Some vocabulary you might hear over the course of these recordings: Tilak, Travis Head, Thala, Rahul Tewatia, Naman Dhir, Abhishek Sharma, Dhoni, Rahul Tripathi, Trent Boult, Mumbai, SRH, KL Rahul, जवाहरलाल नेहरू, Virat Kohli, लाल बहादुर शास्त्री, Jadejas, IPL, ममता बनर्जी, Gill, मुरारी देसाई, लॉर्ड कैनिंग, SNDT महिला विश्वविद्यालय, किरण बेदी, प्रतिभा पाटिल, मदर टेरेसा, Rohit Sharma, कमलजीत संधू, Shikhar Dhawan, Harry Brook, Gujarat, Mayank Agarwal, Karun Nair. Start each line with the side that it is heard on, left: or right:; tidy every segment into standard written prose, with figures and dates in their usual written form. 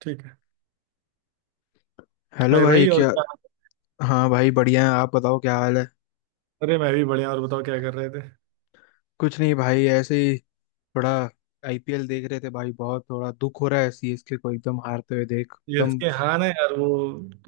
right: ठीक है।
left: Hello
right: hi
left: भाई।
right: भाई, और
left: क्या?
right: क्या?
left: हाँ भाई, बढ़िया है। आप बताओ, क्या हाल है?
right: अरे मैं भी बढ़िया, और बताओ क्या कर रहे थे?
left: कुछ नहीं भाई, ऐसे ही। थोड़ा आईपीएल देख रहे थे भाई, बहुत थोड़ा दुख हो रहा है सीएसके को एकदम हारते हुए देख, एकदम।
right: सीएसके, हाँ ना यार, वो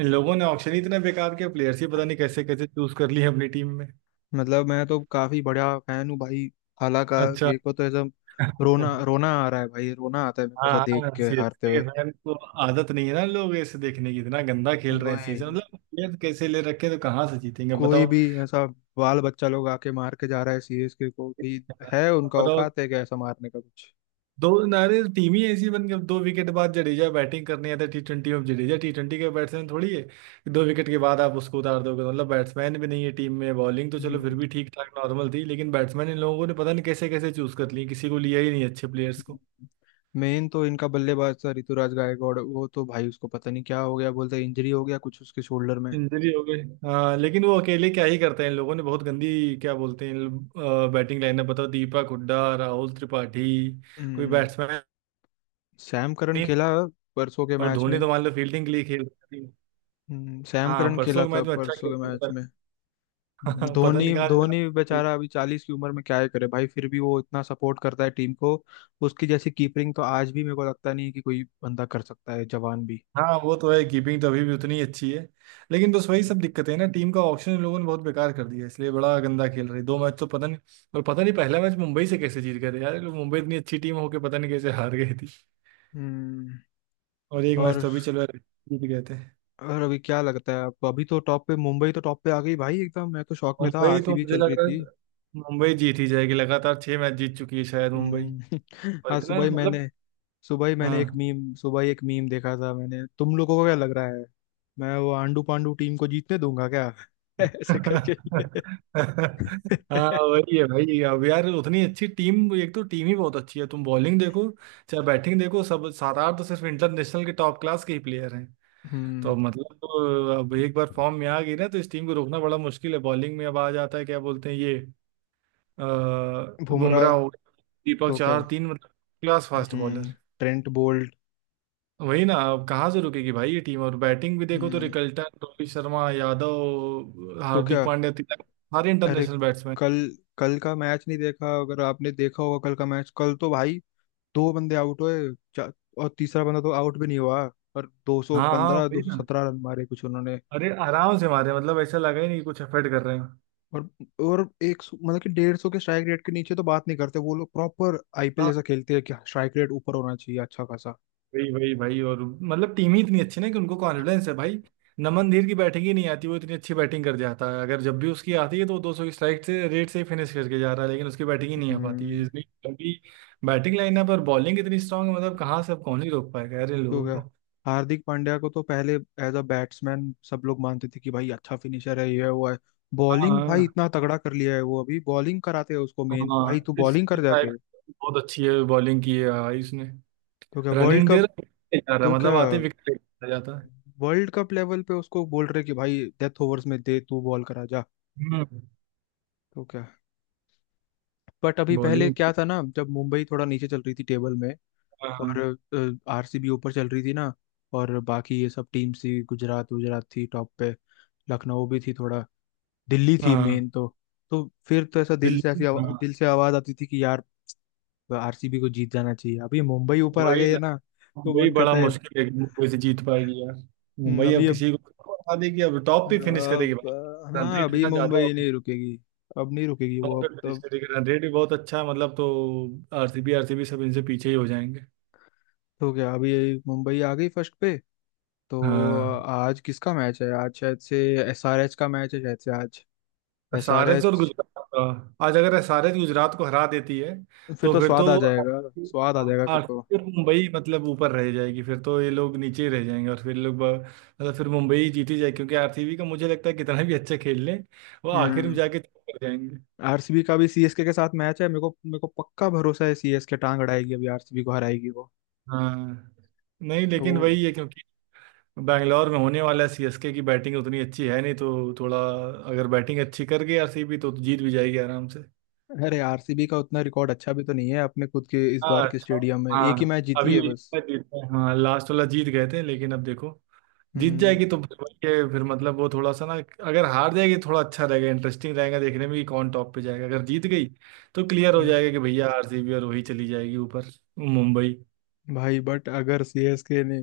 right: इन लोगों ने ऑक्शन ही इतने बेकार के प्लेयर्स ही पता नहीं कैसे कैसे चूज कर लिए अपनी टीम में।
left: मतलब मैं तो काफी बड़ा फैन हूँ भाई, हालांकि।
right: अच्छा।
left: मेरे को तो एकदम रोना रोना आ रहा है भाई, रोना आता है मेरे को
right: हाँ
left: ऐसा देख
right: हाँ,
left: के हारते
right: सीएसके के
left: हुए।
right: फैन को आदत नहीं है ना लोग ऐसे देखने की। इतना गंदा खेल रहे हैं
left: वही,
right: सीजन, मतलब प्लेयर कैसे ले रखे हैं, तो कहाँ से जीतेंगे
left: कोई
right: बताओ?
left: भी ऐसा बाल बच्चा लोग आके मार के जा रहा है सीएसके को भी। है उनका
right: बताओ,
left: औकात है क्या ऐसा मारने का कुछ?
right: दो नारे टीम ही ऐसी बन गई। अब 2 विकेट बाद जडेजा बैटिंग करने आता है T20 में, अब जडेजा T20 का बैट्समैन थोड़ी है कि 2 विकेट के बाद आप उसको उतार दोगे, तो मतलब बैट्समैन भी नहीं है टीम में। बॉलिंग तो चलो फिर
left: हम्म।
right: भी ठीक ठाक नॉर्मल थी, लेकिन बैट्समैन इन लोगों ने पता नहीं कैसे कैसे चूज कर ली, किसी को लिया ही नहीं अच्छे प्लेयर्स को।
left: मेन तो इनका बल्लेबाज था ऋतुराज गायकवाड़। वो तो भाई, उसको पता नहीं क्या हो गया, बोलते इंजरी हो गया कुछ उसके शोल्डर में।
right: इंजरी हो गई, हाँ, लेकिन वो अकेले क्या ही करते हैं। इन लोगों ने बहुत गंदी क्या बोलते हैं बैटिंग लाइनअप, बताओ, दीपक हुड्डा, राहुल त्रिपाठी, कोई
left: हम्म,
right: बैट्समैन
left: सैम करन
right: नहीं।
left: खेला परसों के
right: और
left: मैच
right: धोनी
left: में।
right: तो मान लो फील्डिंग के लिए खेल।
left: सैम
right: हाँ,
left: करन
right: परसों
left: खेला
right: के
left: था
right: मैच में अच्छा
left: परसों
right: खेल।
left: के मैच में।
right: हाँ, पता
left: धोनी
right: नहीं कहाँ इतना।
left: धोनी बेचारा अभी 40 की उम्र में क्या ही करे भाई, फिर भी वो इतना सपोर्ट करता है टीम को। उसकी जैसी कीपिंग तो आज भी मेरे को लगता नहीं है कि कोई बंदा कर सकता है, जवान भी।
right: हाँ वो तो है, कीपिंग तो अभी भी उतनी अच्छी है, लेकिन बस वही सब दिक्कतें हैं ना, टीम का ऑप्शन इन लोगों ने बहुत बेकार कर दिया है, इसलिए बड़ा गंदा खेल रही। 2 मैच तो पता नहीं। और पता नहीं पहला मैच मुंबई से कैसे जीत गए थे यार ये लोग, मुंबई इतनी अच्छी टीम होके पता नहीं कैसे हार गई थी।
left: हम्म।
right: और एक मैच
left: और
right: तो अभी चलो यार जीत गए थे।
left: और अभी क्या लगता है आपको? अभी तो टॉप पे, मुंबई तो टॉप पे आ गई भाई एकदम, मैं तो शॉक में था,
right: मुंबई तो
left: आरसीबी
right: मुझे
left: चल
right: लग
left: रही
right: रहा
left: थी।
right: है मुंबई जीत ही जाएगी, लगातार 6 मैच जीत चुकी है शायद मुंबई,
left: हम्म।
right: और
left: आज
right: इतना
left: सुबह ही मैंने,
right: मतलब। हाँ।
left: एक मीम देखा था। मैंने तुम लोगों को क्या लग रहा है, मैं वो आंडू पांडू टीम को जीतने दूंगा क्या? ऐसे करके।
right: हाँ, वही है भाई। अब यार उतनी अच्छी टीम, एक तो टीम ही बहुत अच्छी है, तुम बॉलिंग देखो चाहे बैटिंग देखो, सब 7-8 तो सिर्फ इंटरनेशनल के टॉप क्लास के ही प्लेयर हैं। तो
left: हम्म।
right: मतलब तो अब एक बार फॉर्म में आ गई ना, तो इस टीम को रोकना बड़ा मुश्किल है। बॉलिंग में अब आ जाता है क्या बोलते हैं ये, अ,
left: बुमराह।
right: बुमराह हो गया, दीपक,
left: तो क्या।
right: चार तीन, मतलब क्लास फास्ट
left: हम्म।
right: बॉलर।
left: Trent Boult.
right: वही ना, अब कहाँ से रुकेगी भाई ये टीम, और बैटिंग भी देखो तो
left: हम्म।
right: रिकल्टन, रोहित शर्मा, यादव,
left: तो
right: हार्दिक
left: क्या।
right: पांड्या, तिलक, सारे
left: अरे,
right: इंटरनेशनल बैट्समैन।
left: कल कल का मैच नहीं देखा? अगर आपने देखा होगा कल का मैच, कल तो भाई दो बंदे आउट हुए और तीसरा बंदा तो आउट भी नहीं हुआ, और
right: हाँ हाँ,
left: 215
right: वही ना।
left: 217 रन मारे कुछ उन्होंने।
right: अरे आराम से मारे, मतलब ऐसा लगा ही नहीं कि कुछ एफर्ट कर रहे हैं।
left: और मतलब कि 150 के स्ट्राइक रेट के नीचे तो बात नहीं करते वो लोग, प्रॉपर आईपीएल
right: हाँ,
left: जैसा खेलते हैं कि स्ट्राइक रेट ऊपर होना चाहिए अच्छा खासा।
right: वही वही भाई, और मतलब टीम ही इतनी अच्छी ना कि उनको कॉन्फिडेंस है भाई। नमन धीर की बैटिंग ही नहीं आती, वो इतनी अच्छी बैटिंग कर जाता है। अगर जब भी उसकी आती है तो 200 की स्ट्राइक से रेट से ही फिनिश करके जा रहा है, लेकिन उसकी बैटिंग ही नहीं आ पाती है,
left: हम्म।
right: इसलिए क्योंकि बैटिंग लाइनअप और बॉलिंग इतनी स्ट्रांग है, मतलब कहाँ से अब कौन ही रोक पाएगा यार इन
left: तो
right: लोगों
left: क्या,
right: को।
left: हार्दिक पांड्या को तो पहले एज अ बैट्समैन सब लोग मानते थे कि भाई अच्छा फिनिशर है, ये है वो है। बॉलिंग भाई
right: हाँ
left: इतना तगड़ा कर लिया है वो, अभी बॉलिंग कराते हैं उसको मेन
right: हाँ,
left: भाई, तू
right: इस
left: बॉलिंग
right: इस
left: कर
right: टाइप
left: जाके।
right: बहुत अच्छी है बॉलिंग की है, हाँ, इसने
left: तो क्या,
right: रनिंग देर जा रहा
left: तो
right: है,
left: क्या
right: मतलब आते विकेट जाता है।
left: वर्ल्ड कप लेवल पे उसको बोल रहे कि भाई डेथ ओवर्स में दे तू बॉल करा जा।
right: हम्म।
left: तो क्या, बट अभी पहले
right: बॉलिंग।
left: क्या था ना, जब मुंबई थोड़ा नीचे चल रही थी टेबल में,
right: हाँ।
left: और आरसीबी ऊपर चल रही थी ना, और बाकी ये सब टीम्स थी, गुजरात गुजरात थी टॉप पे, लखनऊ भी थी थोड़ा, दिल्ली थी
right: हाँ,
left: मेन तो। तो फिर तो ऐसा दिल से, ऐसी
right: दिल्ली, हाँ,
left: दिल से आवाज आती थी कि यार आरसीबी को जीत जाना चाहिए, अभी मुंबई ऊपर आ
right: वही
left: गई है
right: ना।
left: ना। तो
right: वही
left: मन
right: बड़ा
left: करता है।
right: मुश्किल है कि मुंबई से जीत पाएगी यार। मुंबई
left: अभी
right: अब
left: अब
right: किसी को हरा देगी, अब टॉप पे फिनिश करेगी
left: अब
right: भाई, रन
left: हाँ,
right: रेट
left: अभी
right: इतना ज्यादा
left: मुंबई
right: होगा,
left: नहीं रुकेगी। अब नहीं रुकेगी
right: टॉप
left: वो, अब
right: पे फिनिश
left: तब।
right: करेगी, रन रेट भी बहुत अच्छा है मतलब। तो आरसीबी, आरसीबी सब इनसे पीछे ही हो जाएंगे।
left: तो क्या, अभी मुंबई आ गई फर्स्ट पे, तो
right: हाँ,
left: आज किसका मैच है? आज शायद से एसआरएच का मैच है, शायद से आज।
right: एसआरएच और
left: एसआरएच,
right: गुजरात का आज। अगर एसआरएच गुजरात को हरा देती है
left: फिर
right: तो
left: तो
right: फिर
left: स्वाद
right: तो
left: आ जाएगा। स्वाद आ जाएगा फिर तो।
right: आरसीबी और मुंबई मतलब ऊपर रह जाएगी, फिर तो ये लोग नीचे ही रह जाएंगे, और फिर लोग मतलब फिर मुंबई ही जीती जाएगी, क्योंकि आरसीबी का मुझे लगता है कितना भी अच्छा खेल लें वो आखिर में
left: हम्म।
right: जाके चुप कर जाएंगे।
left: आरसीबी का भी सीएसके के साथ मैच है, मेरे को पक्का भरोसा है सीएसके टांग अड़ाएगी, अभी आरसीबी को हराएगी वो।
right: हाँ, नहीं,
left: तो
right: लेकिन
left: वो-
right: वही है क्योंकि बैंगलोर में होने वाला, सीएसके की बैटिंग उतनी अच्छी है नहीं, तो थोड़ा अगर बैटिंग अच्छी कर गई आरसीबी तो जीत भी जाएगी आराम।
left: अरे, आरसीबी का उतना रिकॉर्ड अच्छा भी तो नहीं है अपने खुद के इस बार
right: हाँ,
left: के स्टेडियम में, एक ही
right: हाँ
left: मैच जीती
right: अभी
left: है बस।
right: इसका जीतते हैं, हाँ लास्ट वाला जीत गए थे, लेकिन अब देखो जीत
left: हम्म।
right: जाएगी तो फिर वही है, फिर मतलब वो थोड़ा सा ना। अगर हार जाएगी तो थोड़ा अच्छा रहेगा, इंटरेस्टिंग रहेगा देखने में कि कौन टॉप पे जाएगा। अगर जीत गई तो क्लियर हो
left: हम्म।
right: जाएगा कि भैया आरसीबी और वही चली जाएगी ऊपर, मुंबई।
left: भाई बट अगर सीएसके ने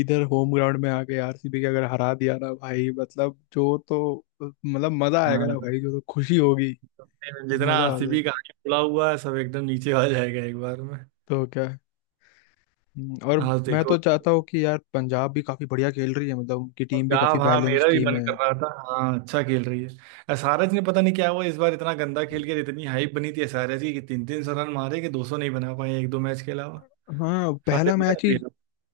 left: इधर होम ग्राउंड में आके आरसीबी के अगर हरा दिया ना भाई, मतलब जो तो मतलब मजा आएगा ना
right: हाँ।
left: भाई, जो तो खुशी होगी।
right: तो फिर जितना
left: मजा आ जाए।
right: आरसीबी का आगे खुला हुआ है सब एकदम नीचे आ जाएगा एक बार में।
left: तो क्या। और
right: हाँ,
left: मैं तो
right: देखो,
left: चाहता हूँ कि यार पंजाब भी काफी बढ़िया खेल रही है, मतलब उनकी टीम भी काफी
right: पंजाब, हाँ,
left: बैलेंस
right: मेरा भी
left: टीम
right: मन
left: है।
right: कर रहा था, हाँ अच्छा खेल रही है। एसआरएच ने पता नहीं क्या हुआ इस बार, इतना गंदा खेल के, इतनी हाइप बनी थी एसआरएच की कि तीन तीन सौ रन मारे, कि दो सौ नहीं बना पाए 1-2 मैच के अलावा
left: हाँ,
right: सारे मैच भी।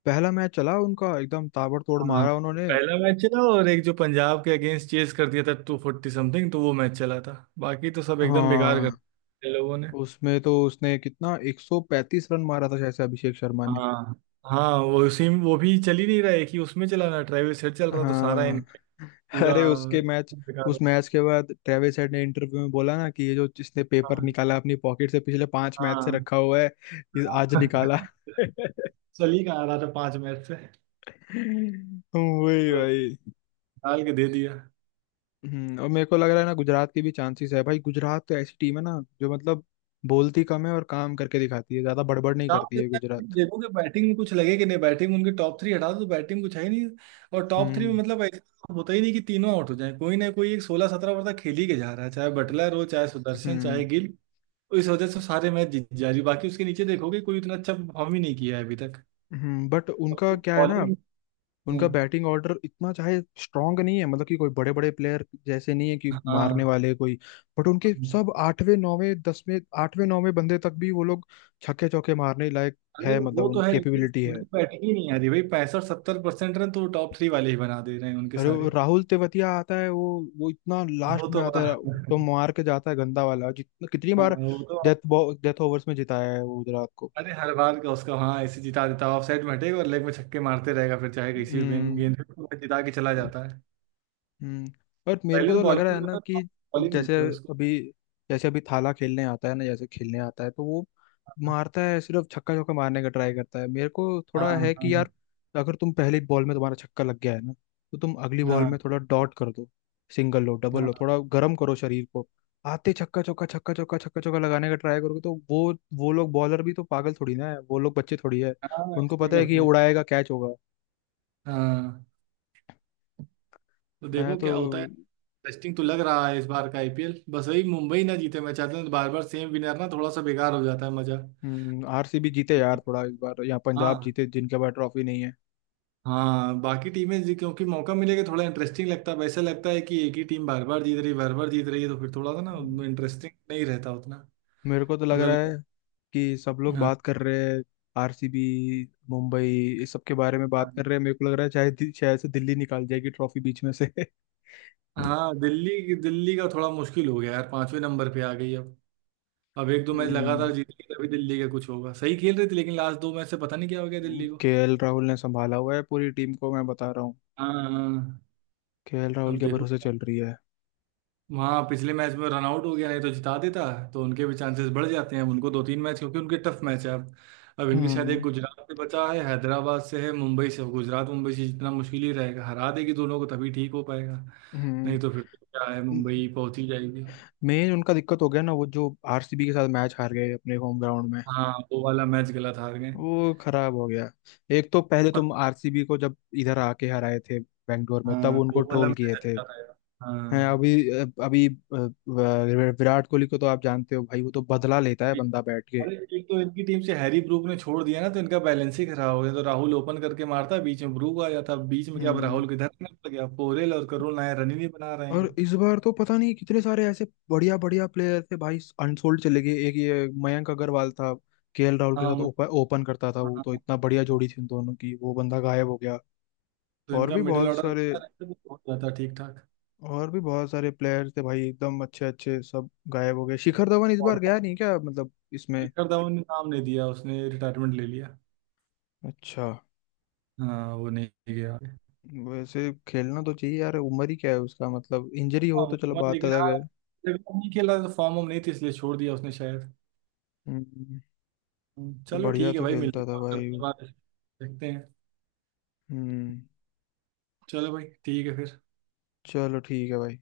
left: पहला मैच चला उनका, एकदम ताबड़तोड़
right: हाँ,
left: मारा उन्होंने।
right: पहला मैच चला, और एक जो पंजाब के अगेंस्ट चेस कर दिया था 240 something, तो वो मैच चला था, बाकी तो सब एकदम बेकार कर
left: हाँ,
right: दिया इन लोगों ने।
left: उसमें तो उसने कितना 135 रन मारा था शायद से, अभिषेक शर्मा ने।
right: हाँ हाँ, वो उसी वो भी चल ही नहीं रहा है, कि उसमें चला ना ट्रेविस हेड चल रहा तो सारा
left: हाँ।
right: इनका पूरा
left: अरे उसके मैच
right: बेकार हो
left: उस
right: गया।
left: मैच के बाद ट्रेविस हेड ने इंटरव्यू में बोला ना कि ये जो जिसने पेपर निकाला अपनी पॉकेट से पिछले 5 मैच से
right: हाँ।
left: रखा हुआ है, ये आज
right: हाँ।
left: निकाला।
right: चल ही कहाँ रहा था 5 मैच से,
left: वही
right: तो
left: भाई।
right: डाल के दे दिया।
left: हम्म, और मेरे को लग रहा है ना, गुजरात की भी चांसेस है भाई। गुजरात तो ऐसी टीम है ना जो मतलब बोलती कम है और काम करके दिखाती है ज्यादा, बड़बड़ नहीं
right: टॉप
left: करती है
right: देखता है,
left: गुजरात।
right: देखोगे बैटिंग में कुछ लगे कि नहीं, बैटिंग में उनके टॉप थ्री हटा दो तो बैटिंग कुछ है ही नहीं, और टॉप थ्री में
left: हम्म।
right: मतलब ऐसा होता ही नहीं कि तीनों आउट हो जाए, कोई ना कोई एक 16-17 ओवर तक खेल ही के जा रहा है चाहे बटलर हो चाहे सुदर्शन
left: हम्म।
right: चाहे गिल। तो इस वजह से सारे मैच जीत जा रही, बाकी उसके नीचे देखोगे कोई उतना अच्छा परफॉर्म ही नहीं किया है अभी तक।
left: हम्म, बट उनका क्या है ना,
right: बॉलिंग।
left: उनका बैटिंग ऑर्डर इतना चाहे स्ट्रांग नहीं है, मतलब कि कोई बड़े बड़े प्लेयर जैसे नहीं है कि मारने
right: हाँ।
left: वाले कोई। बट उनके सब आठवें नौवें दसवें, आठवें नौवें बंदे तक भी वो लोग छक्के चौके मारने लायक
right: अरे
left: है, मतलब
right: वो
left: उन
right: तो है, लेकिन
left: कैपेबिलिटी है।
right: उनकी बैटिंग ही नहीं आ रही भाई, 65-70% रन तो टॉप थ्री वाले ही बना दे रहे हैं उनके
left: अरे वो
right: सारे।
left: राहुल तेवतिया आता है वो इतना
right: वो
left: लास्ट
right: तो,
left: में आता है
right: हाँ,
left: तो मार के जाता है गंदा वाला, जितना कितनी बार
right: वो तो।
left: डेथ डेथ ओवर्स में जिताया है वो गुजरात को।
right: अरे हर बार का उसका, हाँ ऐसे जिता देता है, ऑफसाइड में हटेगा और लेग में छक्के मारते रहेगा, फिर चाहे किसी भी गेंद
left: हम्म।
right: गेंद पे वो जिता के चला जाता है।
left: हम्म। बट मेरे
right: पहले
left: को
right: तो
left: तो लग रहा
right: बॉलिंग
left: है
right: में
left: ना
right: था,
left: कि
right: बॉलिंग नहीं
left: जैसे
right: देते उसको।
left: अभी जैसे अभी थाला खेलने आता है ना, जैसे खेलने आता है तो वो मारता है, सिर्फ छक्का चौका मारने का ट्राई करता है। मेरे को
right: हाँ
left: थोड़ा है कि
right: हाँ।
left: यार, अगर तुम पहली बॉल में तुम्हारा छक्का लग गया है ना, तो तुम अगली बॉल में
right: हाँ
left: थोड़ा डॉट कर दो, सिंगल लो
right: हाँ।
left: डबल लो,
right: हाँ,
left: थोड़ा गर्म करो शरीर को। आते छक्का चौका, छक्का चौका, छक्का चौका लगाने का ट्राई करोगे तो वो लोग बॉलर भी तो पागल थोड़ी ना है, वो लोग बच्चे थोड़ी है।
right: हाँ,
left: उनको
right: ऐसे ही
left: पता है कि ये
right: करते हैं।
left: उड़ाएगा, कैच होगा।
right: हाँ, तो
left: मैं
right: देखो
left: तो
right: क्या होता है। इंटरेस्टिंग तो लग रहा है इस बार का आईपीएल, बस वही मुंबई ना जीते मैं चाहता हूँ, बार बार सेम विनर ना थोड़ा सा बेकार हो जाता है मजा।
left: आरसीबी जीते यार थोड़ा इस बार, यहाँ पंजाब
right: हाँ,
left: जीते जिनके पास ट्रॉफी नहीं है।
right: हाँ, बाकी टीमें क्योंकि मौका मिलेगा, थोड़ा इंटरेस्टिंग लगता है, वैसा लगता है कि एक ही टीम बार बार जीत रही, बार बार जीत रही है तो फिर थोड़ा सा ना
left: हम्म,
right: इंटरेस्टिंग नहीं रहता उतना,
left: मेरे को तो लग रहा
right: मतलब।
left: है कि सब लोग
right: हाँ,
left: बात कर रहे हैं आरसीबी, मुंबई, इस सब के बारे में
right: हाँ,
left: बात कर रहे हैं। मेरे को लग रहा है शायद शायद से दिल्ली निकाल जाएगी ट्रॉफी बीच में से।
right: हाँ, दिल्ली, दिल्ली का थोड़ा मुश्किल हो गया यार, 5वें नंबर पे आ गई अब। अब एक दो मैच लगातार
left: हम्म।
right: जीतेगी तभी दिल्ली का कुछ होगा, सही खेल रही थी लेकिन लास्ट 2 मैच से पता नहीं क्या हो गया दिल्ली को।
left: केएल राहुल ने संभाला हुआ है पूरी टीम को, मैं बता रहा हूँ।
right: हाँ हाँ,
left: केएल राहुल
right: अब
left: के
right: देखो
left: भरोसे चल रही है।
right: वहाँ पिछले मैच में रन आउट हो गया, नहीं तो जिता देता। तो उनके भी चांसेस बढ़ जाते हैं, अब उनको 2-3 मैच, क्योंकि उनके टफ मैच है अब। अब इनके शायद एक
left: हम्म।
right: गुजरात से बचा है, हैदराबाद से है, मुंबई से, गुजरात मुंबई से जितना मुश्किल ही रहेगा, हरा देगी दोनों को तभी ठीक हो पाएगा।
left: हम्म।
right: नहीं तो फिर तो क्या है, मुंबई पहुंच ही जाएगी।
left: मेन उनका दिक्कत हो गया ना, वो जो आरसीबी के साथ मैच हार गए अपने होम ग्राउंड में,
right: हाँ, वो वाला मैच गलत हार गए।
left: वो खराब हो गया। एक तो पहले
right: और
left: तुम आरसीबी को जब इधर आके हराए थे बेंगलोर में, तब
right: हाँ,
left: उनको
right: वो वाला
left: ट्रोल किए
right: मैच
left: थे।
right: अच्छा था यार।
left: हैं
right: हाँ।
left: अभी, अभी विराट कोहली को तो आप जानते हो भाई, वो तो बदला लेता है बंदा बैठ के।
right: अरे एक तो इनकी टीम से हैरी ब्रूक ने छोड़ दिया ना, तो इनका बैलेंस ही खराब हो गया। तो राहुल ओपन करके मारता, बीच में ब्रूक आ जाता, बीच में क्या अब,
left: हम्म।
right: राहुल किधर निकल गया, पोरेल और करुण नायर रन ही नहीं बना रहे
left: और
right: हैं।
left: इस बार तो पता नहीं कितने सारे ऐसे बढ़िया बढ़िया प्लेयर थे भाई अनसोल्ड चले गए, एक ये मयंक अग्रवाल था, केएल राहुल के साथ
right: हाँ,
left: ओपन ओपन करता था
right: हाँ,
left: वो,
right: हाँ,
left: तो इतना बढ़िया
right: हाँ।
left: जोड़ी थी उन दोनों की, वो बंदा गायब हो गया।
right: तो
left: और
right: इनका
left: भी
right: मिडिल
left: बहुत
right: ऑर्डर
left: सारे
right: अच्छा रहता है, तो हो जाता ठीक ठाक।
left: और भी बहुत सारे प्लेयर्स थे भाई एकदम अच्छे अच्छे, सब गायब हो गए। शिखर धवन इस
right: और
left: बार गया नहीं क्या, मतलब इसमें?
right: शिखर धवन ने नाम नहीं दिया, उसने रिटायरमेंट ले लिया।
left: अच्छा।
right: हाँ, वो नहीं गया।
left: वैसे खेलना तो चाहिए यार, उम्र ही क्या है उसका, मतलब इंजरी हो
right: हाँ,
left: तो चलो
right: मोहम्मद,
left: बात
right: लेकिन
left: अलग
right: हाँ
left: है।
right: जब तक नहीं खेला तो फॉर्म वॉर्म नहीं थी, इसलिए छोड़ दिया उसने शायद।
left: हम्म, तो
right: चलो
left: बढ़िया
right: ठीक है
left: तो
right: भाई, मिलते
left: खेलता
right: हैं
left: था
right: और
left: भाई
right: करते हैं
left: वो।
right: बात। देखते हैं।
left: हम्म।
right: चलो भाई ठीक है फिर।
left: चलो ठीक है भाई।